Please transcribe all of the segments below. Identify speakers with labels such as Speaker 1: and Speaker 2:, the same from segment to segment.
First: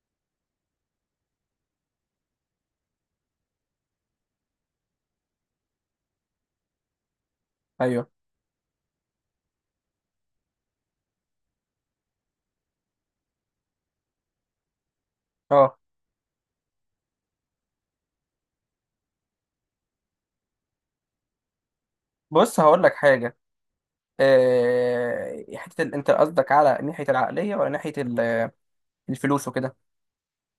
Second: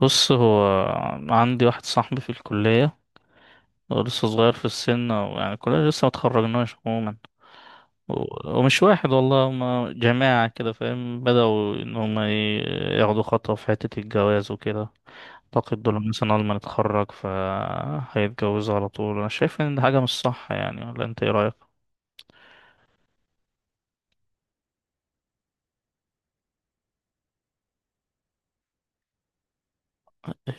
Speaker 1: بص، هو عندي واحد صاحبي في الكلية. هو لسه صغير في السن، أو يعني الكلية لسه متخرجناش عموما.
Speaker 2: ايوه
Speaker 1: و- ومش واحد والله، هما جماعة كده، فاهم؟ بدأوا إن هما ياخدوا خطوة في حتة الجواز وكده.
Speaker 2: اه
Speaker 1: أعتقد دول مثلا أول ما نتخرج فهيتجوزوا على طول. أنا شايف إن دي حاجة مش صح يعني، ولا أنت إيه رأيك؟
Speaker 2: بص هقول لك حاجه. حته انت قصدك على ناحيه العقليه ولا ناحيه الفلوس وكده.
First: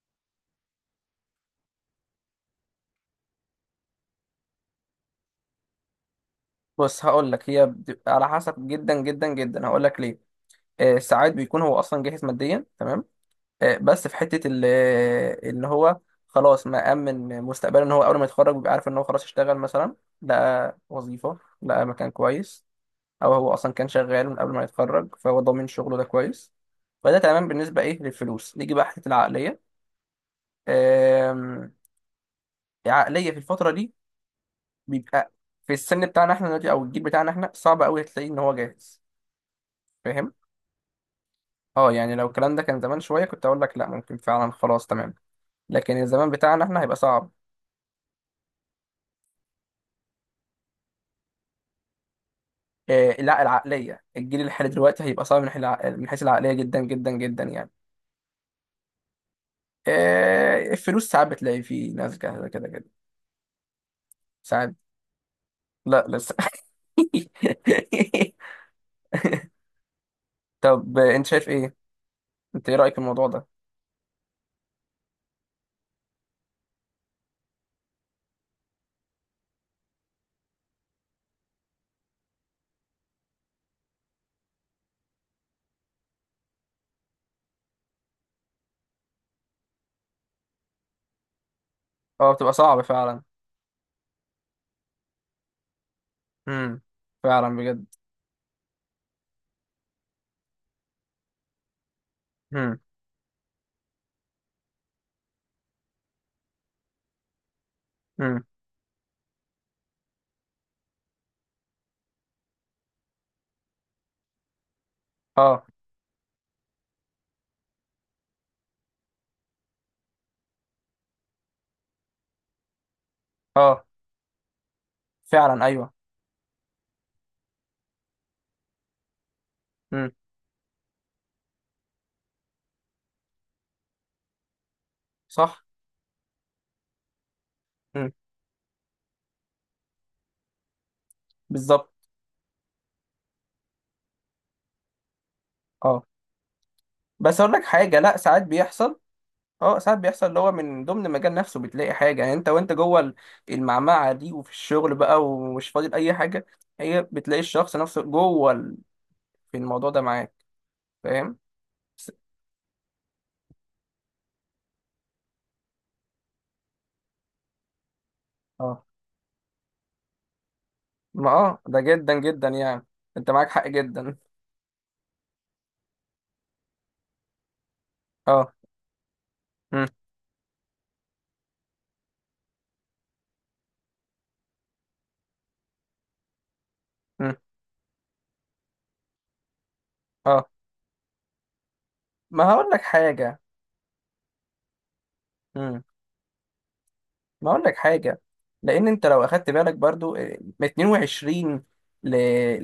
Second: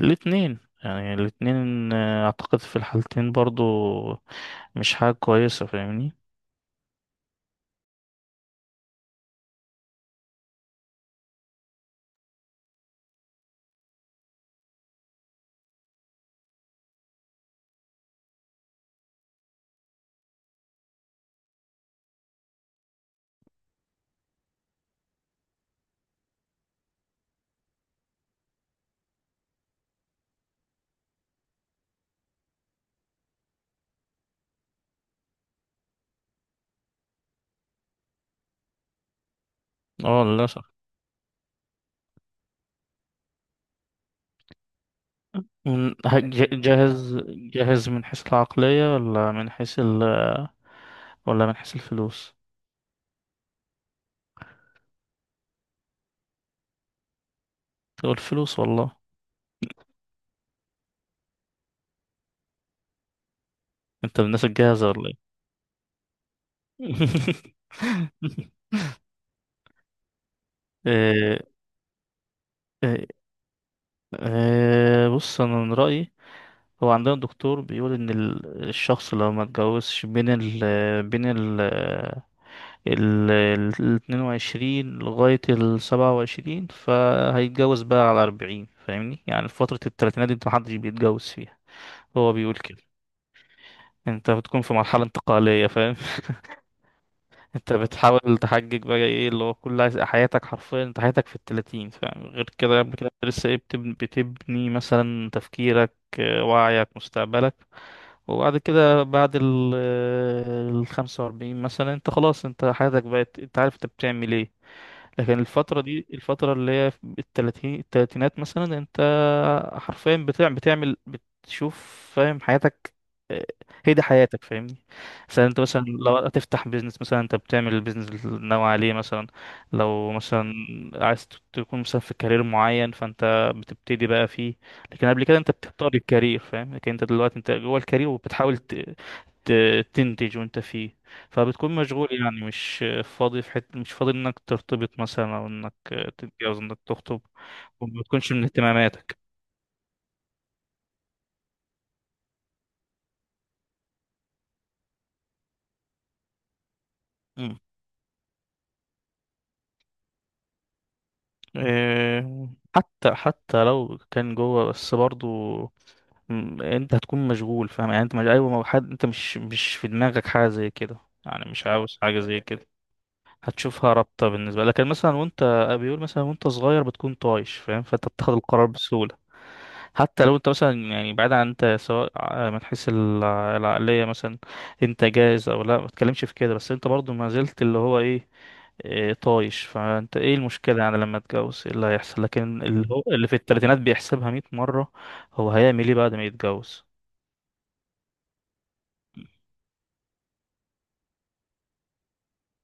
Speaker 1: الاتنين. يعني الاتنين، أعتقد في الحالتين برضو مش حاجة كويسة، فاهمني؟
Speaker 2: بص هقول لك، هي بتبقى على حسب، جدا جدا جدا. هقول لك ليه. ساعات بيكون هو اصلا جاهز ماديا، تمام. بس في حته ال... آه، ان هو خلاص مأمن مستقبله، ان هو اول ما يتخرج بيبقى عارف ان هو خلاص اشتغل مثلا، لقى وظيفه، لقى مكان كويس. او هو اصلا كان شغال من قبل ما يتخرج فهو ضامن شغله ده كويس. فده تمام بالنسبه ايه للفلوس. نيجي بقى حته العقليه. آم، عقلية في الفترة دي بيبقى في السن بتاعنا احنا دلوقتي او الجيل بتاعنا احنا، صعب قوي تلاقيه ان هو جاهز.
Speaker 1: اه،
Speaker 2: فاهم؟
Speaker 1: للأسف.
Speaker 2: اه، يعني لو الكلام ده كان زمان شوية كنت اقول لك لا، ممكن فعلا خلاص تمام.
Speaker 1: من
Speaker 2: لكن الزمان بتاعنا احنا هيبقى
Speaker 1: جاهز
Speaker 2: صعب.
Speaker 1: جاهز، من حيث العقلية ولا من حيث ولا من حيث الفلوس؟
Speaker 2: آه لا، العقلية الجيل اللي حالي دلوقتي هيبقى صعب من حيث من حيث العقلية، جدا جدا جدا يعني.
Speaker 1: تقول الفلوس والله.
Speaker 2: آه، الفلوس ساعات بتلاقي فيه ناس جاهزة كده كده.
Speaker 1: انت من الناس
Speaker 2: ساعات.
Speaker 1: الجاهزة ولا ايه؟
Speaker 2: لا لسه. طب، انت
Speaker 1: إيه-
Speaker 2: شايف ايه؟ انت ايه رأيك في
Speaker 1: إيه-
Speaker 2: الموضوع ده؟
Speaker 1: إيه، بص انا من رأيي. هو عندنا دكتور بيقول ان الشخص لو ما اتجوزش بين بين ال ال 22 لغاية ال 27، فهيتجوز بقى على 40. فاهمني؟ يعني في فترة التلاتينات دي انت محدش بيتجوز فيها.
Speaker 2: اه
Speaker 1: هو
Speaker 2: بتبقى
Speaker 1: بيقول كده.
Speaker 2: صعب فعلا.
Speaker 1: انت بتكون في مرحلة انتقالية، فاهم؟
Speaker 2: امم. فعلا
Speaker 1: انت
Speaker 2: بجد.
Speaker 1: بتحاول تحجج بقى، ايه اللي هو حياتك حرفيا. انت حياتك في التلاتين، فاهم؟ غير
Speaker 2: امم.
Speaker 1: كده، قبل كده انت لسه ايه، بتبني, بتبني مثلا تفكيرك، وعيك، مستقبلك.
Speaker 2: امم.
Speaker 1: وبعد كده، بعد ال الخمسة وأربعين مثلا، انت خلاص، انت حياتك بقت، انت عارف انت بتعمل ايه. لكن
Speaker 2: اه.
Speaker 1: الفترة دي، الفترة اللي هي في التلاتينات مثلا، انت حرفيا بتعمل، بتشوف، فاهم، حياتك.
Speaker 2: اه.
Speaker 1: هي دي حياتك، فاهمني؟ مثلا انت
Speaker 2: فعلا
Speaker 1: مثلا
Speaker 2: ايوه.
Speaker 1: لو هتفتح بيزنس مثلا، انت بتعمل البيزنس اللي ناوي عليه مثلا.
Speaker 2: امم.
Speaker 1: لو مثلا عايز تكون مثلا في كارير معين، فانت بتبتدي بقى فيه. لكن قبل كده انت
Speaker 2: صح.
Speaker 1: بتختار الكارير، فاهم؟ لكن انت دلوقتي انت جوه الكارير
Speaker 2: امم.
Speaker 1: وبتحاول ت... تنتج وانت فيه. فبتكون
Speaker 2: بالظبط.
Speaker 1: مشغول، يعني مش فاضي في حته، مش فاضي انك ترتبط مثلا، او انك
Speaker 2: اه.
Speaker 1: تتجوز، انك تخطب.
Speaker 2: بس اقول لك حاجه.
Speaker 1: وما
Speaker 2: لا
Speaker 1: بتكونش
Speaker 2: ساعات
Speaker 1: من
Speaker 2: بيحصل.
Speaker 1: اهتماماتك.
Speaker 2: اه ساعات بيحصل، اللي هو من ضمن المجال نفسه بتلاقي حاجه. يعني انت وانت جوه المعمعه دي، وفي الشغل بقى، ومش فاضل اي حاجه، هي بتلاقي الشخص نفسه جوه في الموضوع ده معاك. فاهم؟ بس-
Speaker 1: إيه، حتى لو كان جوه بس برضو، انت هتكون مشغول، فاهم؟ يعني انت مش، ايوه، ما هو
Speaker 2: اه.
Speaker 1: حد. انت مش في دماغك حاجه زي كده.
Speaker 2: ما
Speaker 1: يعني مش
Speaker 2: ده
Speaker 1: عاوز
Speaker 2: جدا
Speaker 1: حاجه زي
Speaker 2: جدا
Speaker 1: كده.
Speaker 2: يعني. انت معاك حق
Speaker 1: هتشوفها
Speaker 2: جدا.
Speaker 1: رابطه بالنسبه لك، لكن مثلا وانت، بيقول مثلا وانت صغير بتكون طايش، فاهم؟ فانت بتاخد
Speaker 2: اه.
Speaker 1: القرار بسهوله.
Speaker 2: امم.
Speaker 1: حتى لو انت مثلا يعني بعيد عن انت، سواء من حيث العقليه مثلا، انت جاهز او لا، ما تتكلمش في كده. بس انت برضو ما
Speaker 2: امم.
Speaker 1: زلت اللي هو ايه، طايش. فانت ايه
Speaker 2: اه.
Speaker 1: المشكلة يعني لما اتجوز، ايه اللي هيحصل؟
Speaker 2: ما
Speaker 1: لكن
Speaker 2: هقول لك
Speaker 1: اللي هو اللي في
Speaker 2: حاجه.
Speaker 1: التلاتينات بيحسبها مية مرة. هو هيعمل ايه بعد ما يتجوز؟
Speaker 2: ما اقول لك حاجه. لان انت لو اخدت بالك برضو، من 22 ل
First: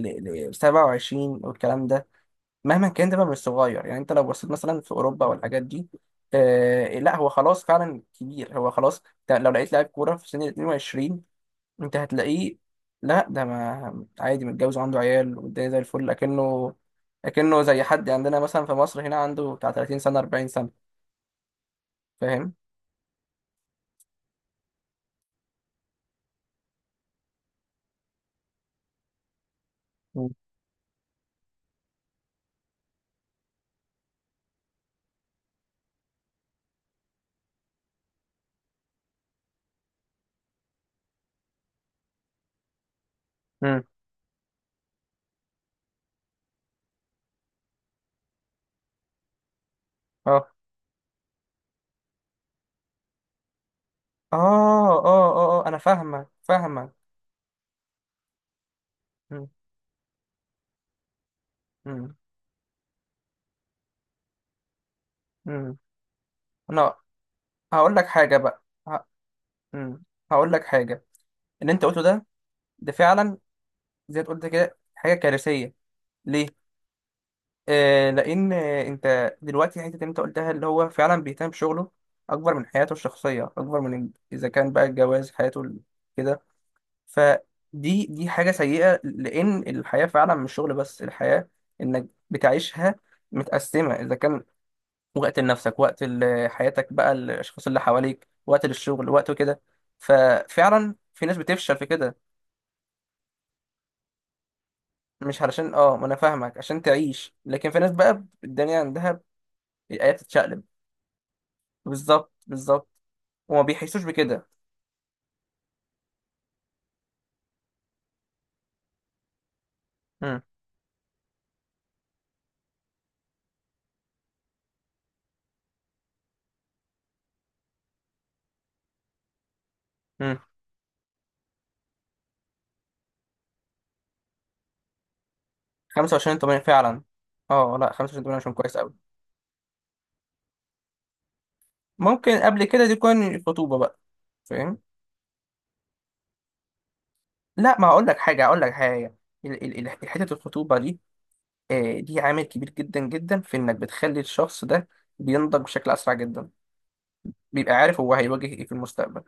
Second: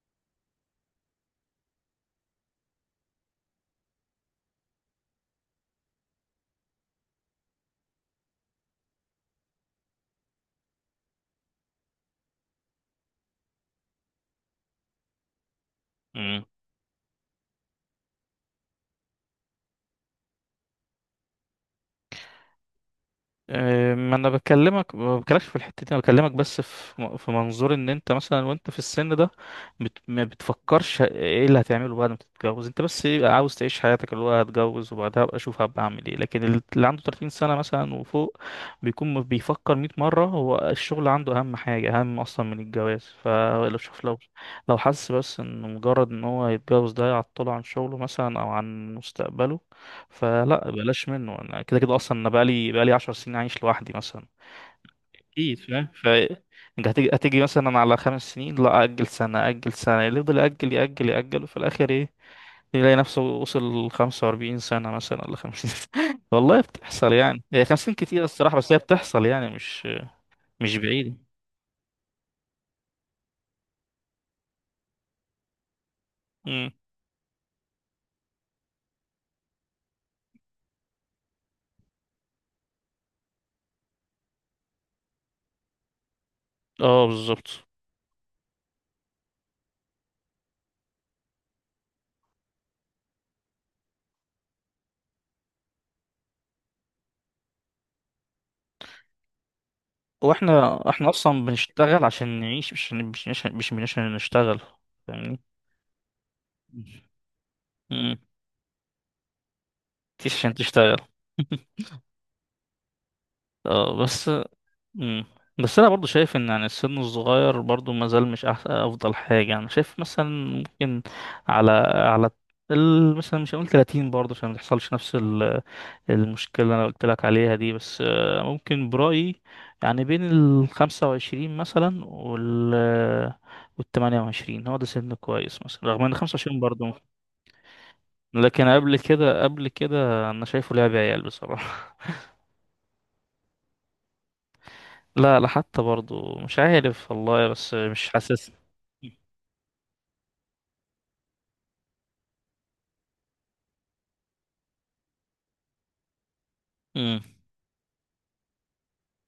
Speaker 2: ل 27 والكلام ده. مهما كان، ده بقى مش صغير يعني. انت لو بصيت مثلا في اوروبا والحاجات دي، آه لا، هو خلاص فعلا كبير. هو خلاص. ده لو لقيت لاعب كوره في سن ال 22 انت هتلاقيه. لا ده، ما عادي متجوز وعنده عيال والدنيا زي الفل. لكنه زي حد عندنا مثلا في مصر هنا عنده بتاع 30 سنه 40 سنه. فاهم؟
Speaker 1: ما انا بكلمك ما بكلمكش في الحتة دي، انا بكلمك بس في في منظور ان انت مثلا وانت في السن ده، بت، ما
Speaker 2: مم.
Speaker 1: بتفكرش ايه اللي هتعمله بعد ما تتجوز. انت بس إيه، عاوز تعيش حياتك، اللي هو هتجوز وبعدها ابقى اشوف هبقى اعمل ايه. لكن اللي عنده 30 سنة مثلا وفوق، بيكون بيفكر 100 مرة. هو الشغل عنده اهم حاجة، اهم اصلا من الجواز. فلو
Speaker 2: امم.
Speaker 1: شوف، لو لو حس بس ان مجرد ان هو يتجوز ده يعطله عن شغله مثلا او عن مستقبله، فلا بلاش منه. انا كده كده اصلا، انا بقالي بقالي 10 سنين عايش لوحدي مثلا،
Speaker 2: اه. اه.
Speaker 1: اكيد
Speaker 2: اه. آه، انا
Speaker 1: فاهم. ف
Speaker 2: فاهمه
Speaker 1: انت
Speaker 2: فاهمه.
Speaker 1: هتيجي هتيجي مثلا على خمس سنين، لا اجل
Speaker 2: مم،
Speaker 1: سنه، اجل سنه، اللي يفضل ياجل ياجل ياجل. وفي الاخر ايه؟
Speaker 2: مم،
Speaker 1: يلاقي نفسه وصل 45 سنه مثلا ولا 50
Speaker 2: مم.
Speaker 1: سنه. والله
Speaker 2: انا
Speaker 1: بتحصل، يعني هي 50
Speaker 2: هقول لك
Speaker 1: كتير
Speaker 2: حاجه
Speaker 1: الصراحه،
Speaker 2: بقى.
Speaker 1: بس هي
Speaker 2: ه-
Speaker 1: بتحصل يعني
Speaker 2: مم. هقول لك
Speaker 1: مش
Speaker 2: حاجه.
Speaker 1: بعيده.
Speaker 2: اللي انت قلته ده، ده فعلا زي ما قلت كده، حاجه كارثيه. ليه؟
Speaker 1: امم.
Speaker 2: آه، لان انت دلوقتي الحته اللي انت قلتها اللي هو فعلا بيهتم بشغله اكبر من حياته الشخصيه، اكبر من اذا كان بقى الجواز حياته كده.
Speaker 1: اه، بالظبط.
Speaker 2: فدي دي حاجه سيئه. لان الحياه فعلا مش شغل بس. الحياه انك بتعيشها متقسمه، اذا كان وقت لنفسك، وقت حياتك بقى الاشخاص اللي حواليك، وقت للشغل، وقت كده.
Speaker 1: واحنا
Speaker 2: ففعلا
Speaker 1: احنا
Speaker 2: في ناس
Speaker 1: اصلا
Speaker 2: بتفشل في
Speaker 1: بنشتغل
Speaker 2: كده.
Speaker 1: عشان نعيش، مش عشان نشتغل، فاهمني؟
Speaker 2: مش علشان اه، ما انا فاهمك عشان تعيش. لكن في ناس
Speaker 1: امم.
Speaker 2: بقى الدنيا عندها الايات
Speaker 1: مش عشان
Speaker 2: بتتشقلب.
Speaker 1: تشتغل.
Speaker 2: بالظبط بالظبط. وما
Speaker 1: اه،
Speaker 2: بيحسوش
Speaker 1: بس.
Speaker 2: بكده.
Speaker 1: مم. بس انا برضو شايف ان يعني السن الصغير برضو ما زال مش أحسن، افضل حاجه انا شايف مثلا
Speaker 2: امم.
Speaker 1: ممكن على مثلا مش هقول 30 برضه عشان ما تحصلش نفس المشكله اللي انا قلت لك عليها دي. بس ممكن برايي يعني بين
Speaker 2: امم.
Speaker 1: ال 25 مثلا وال 28، هو ده سن كويس مثلا، رغم ان
Speaker 2: 25 8
Speaker 1: 25 برضه.
Speaker 2: فعلا. اه لا 25 8 عشان
Speaker 1: لكن
Speaker 2: كويس قوي.
Speaker 1: قبل كده قبل كده انا شايفه لعب عيال بصراحه.
Speaker 2: ممكن قبل كده دي تكون الخطوبه بقى. فاهم؟
Speaker 1: لا لا، حتى برضو مش عارف والله، بس
Speaker 2: لا، ما هقول
Speaker 1: مش
Speaker 2: لك حاجه،
Speaker 1: حاسس.
Speaker 2: هقول لك حاجه. حته الخطوبه دي، آه، دي عامل كبير جدا جدا في انك بتخلي الشخص ده بينضج بشكل اسرع جدا.
Speaker 1: امم.
Speaker 2: بيبقى عارف هو هيواجه ايه في المستقبل.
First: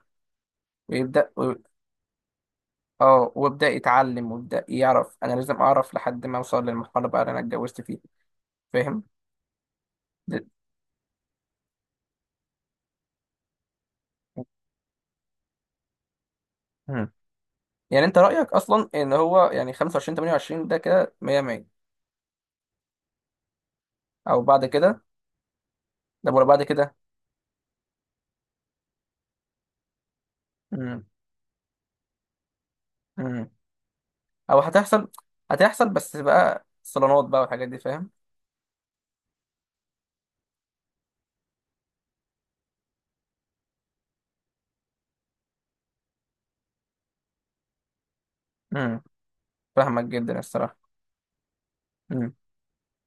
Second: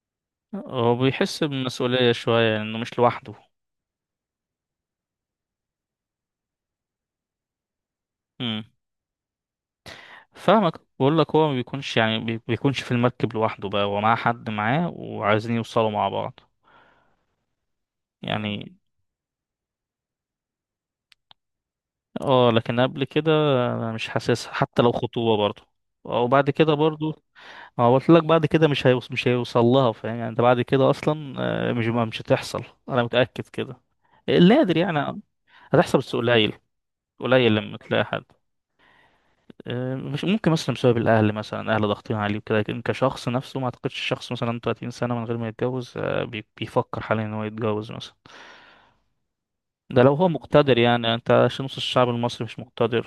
Speaker 1: هو
Speaker 2: ويبدا
Speaker 1: بيحس
Speaker 2: و-
Speaker 1: بالمسؤولية شوية انه مش
Speaker 2: اه
Speaker 1: لوحده.
Speaker 2: ويبدا يتعلم ويبدا يعرف انا لازم اعرف لحد ما اوصل للمرحله بقى اللي انا اتجوزت فيها.
Speaker 1: امم.
Speaker 2: فاهم؟ د-
Speaker 1: فاهمك، بقول لك هو ما بيكونش يعني بيكونش في المركب لوحده بقى، هو معاه حد، معاه وعايزين يوصلوا مع بعض.
Speaker 2: مم. يعني انت رايك
Speaker 1: يعني
Speaker 2: اصلا ان هو يعني 25 28 ده كده 100 100.
Speaker 1: اه، لكن قبل كده انا مش
Speaker 2: او
Speaker 1: حاسسها
Speaker 2: بعد
Speaker 1: حتى لو
Speaker 2: كده؟
Speaker 1: خطوبة برضو.
Speaker 2: ده ولا
Speaker 1: وبعد
Speaker 2: بعد
Speaker 1: كده
Speaker 2: كده؟
Speaker 1: برضو، ما هو قلت لك بعد كده مش هيوص مش هيوصل لها، فاهم؟ يعني انت بعد كده
Speaker 2: مم.
Speaker 1: اصلا مش هتحصل، انا متأكد
Speaker 2: مم.
Speaker 1: كده. اللي
Speaker 2: او
Speaker 1: قادر يعني،
Speaker 2: هتحصل. هتحصل
Speaker 1: هتحصل بس
Speaker 2: بس
Speaker 1: قليل،
Speaker 2: بقى صالونات بقى
Speaker 1: قليل
Speaker 2: والحاجات دي،
Speaker 1: لما تلاقي
Speaker 2: فاهم.
Speaker 1: حد مش ممكن مثلا بسبب الاهل، مثلا اهل ضاغطين عليه وكده. لكن كشخص نفسه، ما اعتقدش الشخص مثلا 30 سنه من غير ما يتجوز بيفكر حاليا ان هو يتجوز مثلا.
Speaker 2: مم.
Speaker 1: ده
Speaker 2: فاهمك
Speaker 1: لو هو
Speaker 2: جدا
Speaker 1: مقتدر،
Speaker 2: الصراحه.
Speaker 1: يعني انت عشان نص الشعب
Speaker 2: مم.
Speaker 1: المصري مش مقتدر،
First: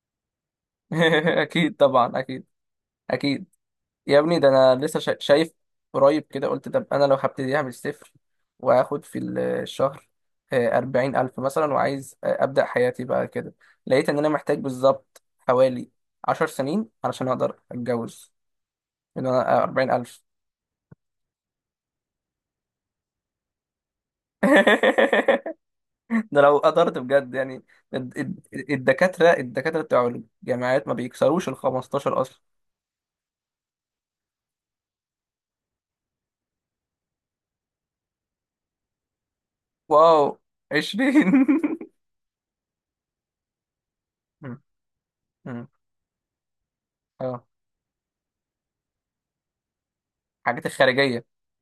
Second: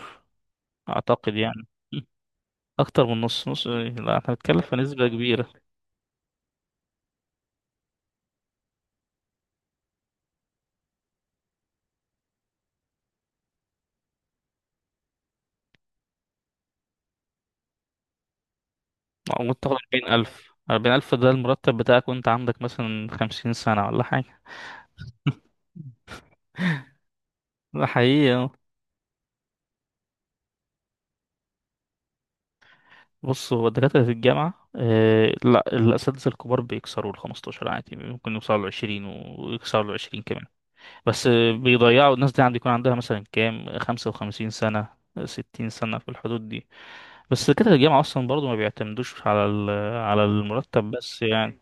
Speaker 1: اعتقد يعني.
Speaker 2: اكيد طبعا اكيد.
Speaker 1: اكتر من
Speaker 2: اكيد.
Speaker 1: نص، نص لا،
Speaker 2: يا
Speaker 1: احنا
Speaker 2: ابني، ده
Speaker 1: بنتكلم في
Speaker 2: انا لسه
Speaker 1: نسبه كبيره.
Speaker 2: شايف قريب كده، قلت طب انا لو هبتديها من الصفر وهاخد في الشهر 40 ألف مثلا، وعايز أبدأ حياتي بقى كده، لقيت إن أنا محتاج بالظبط حوالي 10 سنين علشان أقدر أتجوز. إن أنا
Speaker 1: ممكن تاخد
Speaker 2: 40 ألف.
Speaker 1: 40,000 ده المرتب بتاعك وانت عندك مثلا 50 سنه ولا حاجه.
Speaker 2: ده لو قدرت بجد يعني.
Speaker 1: ده حقيقي. آه.
Speaker 2: الدكاترة بتوع الجامعات ما بيكسروش ال 15 أصلا.
Speaker 1: بص، هو الدكاترة في الجامعة، آه لا، الأساتذة الكبار بيكسروا ال 15 عادي، ممكن يوصلوا ل 20، ويكسروا ال 20
Speaker 2: واو.
Speaker 1: كمان. بس
Speaker 2: 20؟
Speaker 1: آه بيضيعوا، الناس دي عندي يكون عندها مثلا كام، 55
Speaker 2: م-
Speaker 1: سنة،
Speaker 2: م-
Speaker 1: 60 سنة في الحدود دي.
Speaker 2: اه.
Speaker 1: بس دكاترة الجامعة أصلا برضو ما بيعتمدوش على على
Speaker 2: الحاجات
Speaker 1: المرتب بس،
Speaker 2: الخارجية.
Speaker 1: يعني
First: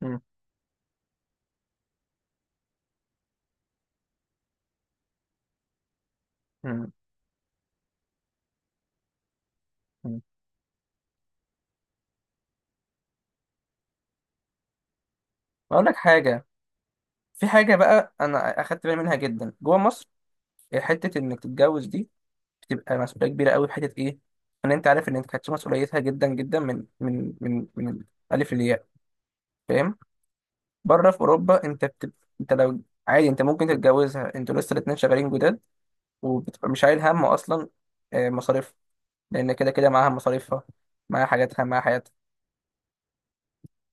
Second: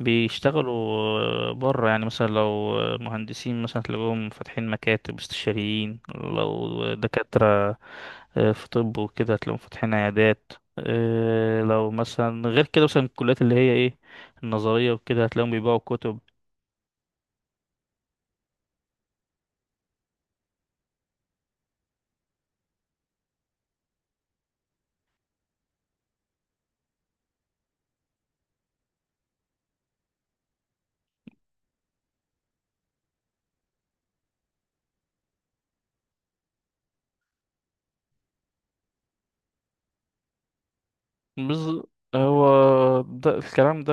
Speaker 2: م-
Speaker 1: بيشتغلوا بره. يعني مثلا لو مهندسين مثلا تلاقوهم فاتحين مكاتب استشاريين،
Speaker 2: م-
Speaker 1: لو دكاترة في طب وكده تلاقوهم فاتحين
Speaker 2: م.
Speaker 1: عيادات، لو مثلا غير كده مثلا الكليات اللي هي ايه، النظرية وكده، هتلاقيهم بيبيعوا
Speaker 2: اقول لك
Speaker 1: كتب.
Speaker 2: حاجه. في حاجه بقى انا اخدت بالي منها جدا جوه مصر. حته انك تتجوز دي بتبقى مسؤوليه كبيره قوي، في حته ايه؟ ان انت عارف ان انت هتشيل مسؤوليتها جدا جدا، من الالف للياء. فاهم؟ بره في اوروبا انت بتبقى، انت لو عادي انت ممكن تتجوزها، انتوا لسه الاتنين شغالين جداد، وبتبقى مش شايل هم اصلا. مصاريف. لان كده كده معاها مصاريفها، معاها حاجاتها، معاها
Speaker 1: بز...
Speaker 2: حياتها.
Speaker 1: هو ده الكلام ده،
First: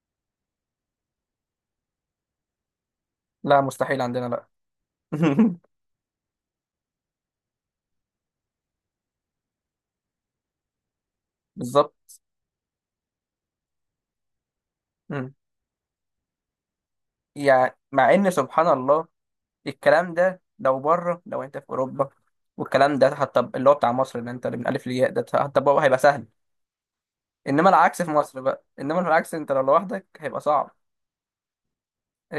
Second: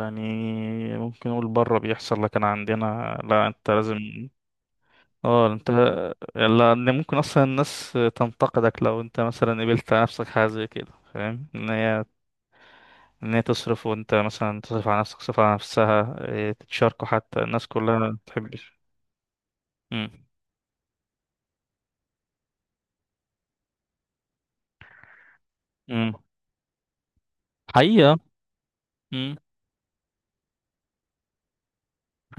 Speaker 1: يعني ممكن نقول بره بيحصل، لكن عندنا لا،
Speaker 2: لا
Speaker 1: انت لازم.
Speaker 2: مستحيل عندنا، لا.
Speaker 1: اه انت، لان ممكن اصلا الناس تنتقدك لو انت مثلا قبلت على نفسك حاجه زي كده، فاهم؟ ان هي،
Speaker 2: بالظبط.
Speaker 1: تصرف وانت مثلا تصرف على نفسك،
Speaker 2: مم.
Speaker 1: تصرف على نفسها، تتشاركوا، حتى الناس
Speaker 2: يعني
Speaker 1: كلها
Speaker 2: مع
Speaker 1: ما
Speaker 2: ان سبحان
Speaker 1: بتحبش.
Speaker 2: الله
Speaker 1: امم.
Speaker 2: الكلام ده لو بره، لو انت في اوروبا، والكلام ده حتى اللي هو بتاع مصر اللي انت اللي من الف للياء ده، حتى هو هيبقى
Speaker 1: امم.
Speaker 2: سهل. انما العكس في
Speaker 1: حقيقه.
Speaker 2: مصر بقى، انما العكس،
Speaker 1: امم.
Speaker 2: انت لو لوحدك هيبقى صعب.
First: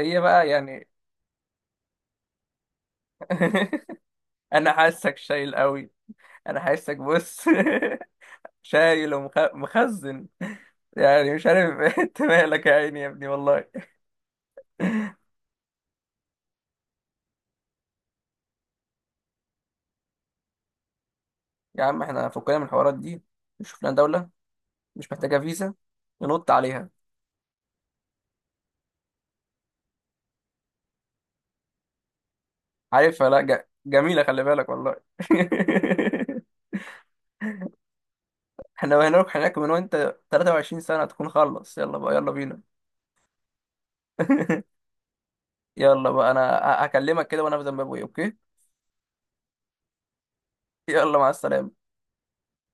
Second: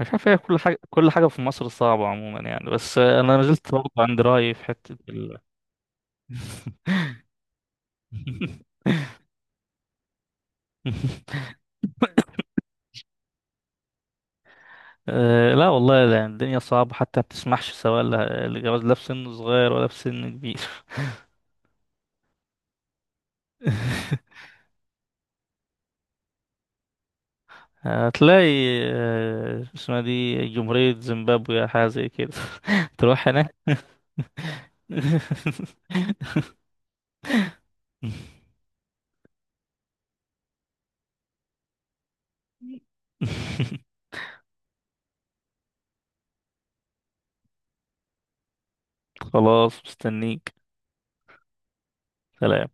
Speaker 1: مش عارف، هي
Speaker 2: بقى
Speaker 1: كل حاجه،
Speaker 2: يعني.
Speaker 1: كل حاجه في مصر صعبه عموما يعني، بس انا ما زلت برضه عند رايي في
Speaker 2: انا
Speaker 1: حته
Speaker 2: حاسك شايل قوي. انا حاسك بص شايل ومخزن. يعني مش عارف. انت مالك يا عيني يا ابني والله.
Speaker 1: لا والله، لا الدنيا صعبة، حتى ما بتسمحش، سواء لجواز، لا في سن صغير ولا في سن كبير.
Speaker 2: يا عم احنا فكنا من الحوارات دي، نشوف لنا دولة مش محتاجة فيزا ننط عليها.
Speaker 1: هتلاقي اسمها دي جمهورية زيمبابوي أو حاجة زي كده. تروح
Speaker 2: عارفها. لا،
Speaker 1: هناك.
Speaker 2: جميلة. خلي بالك والله. احنا هنروح هناك، من وانت 23 سنة تكون خلص، يلا بقى، يلا بينا. يلا بقى، انا هكلمك كده وانا في زيمبابوي، اوكي؟
Speaker 1: خلاص مستنيك.
Speaker 2: يلا مع السلامة.
Speaker 1: سلام.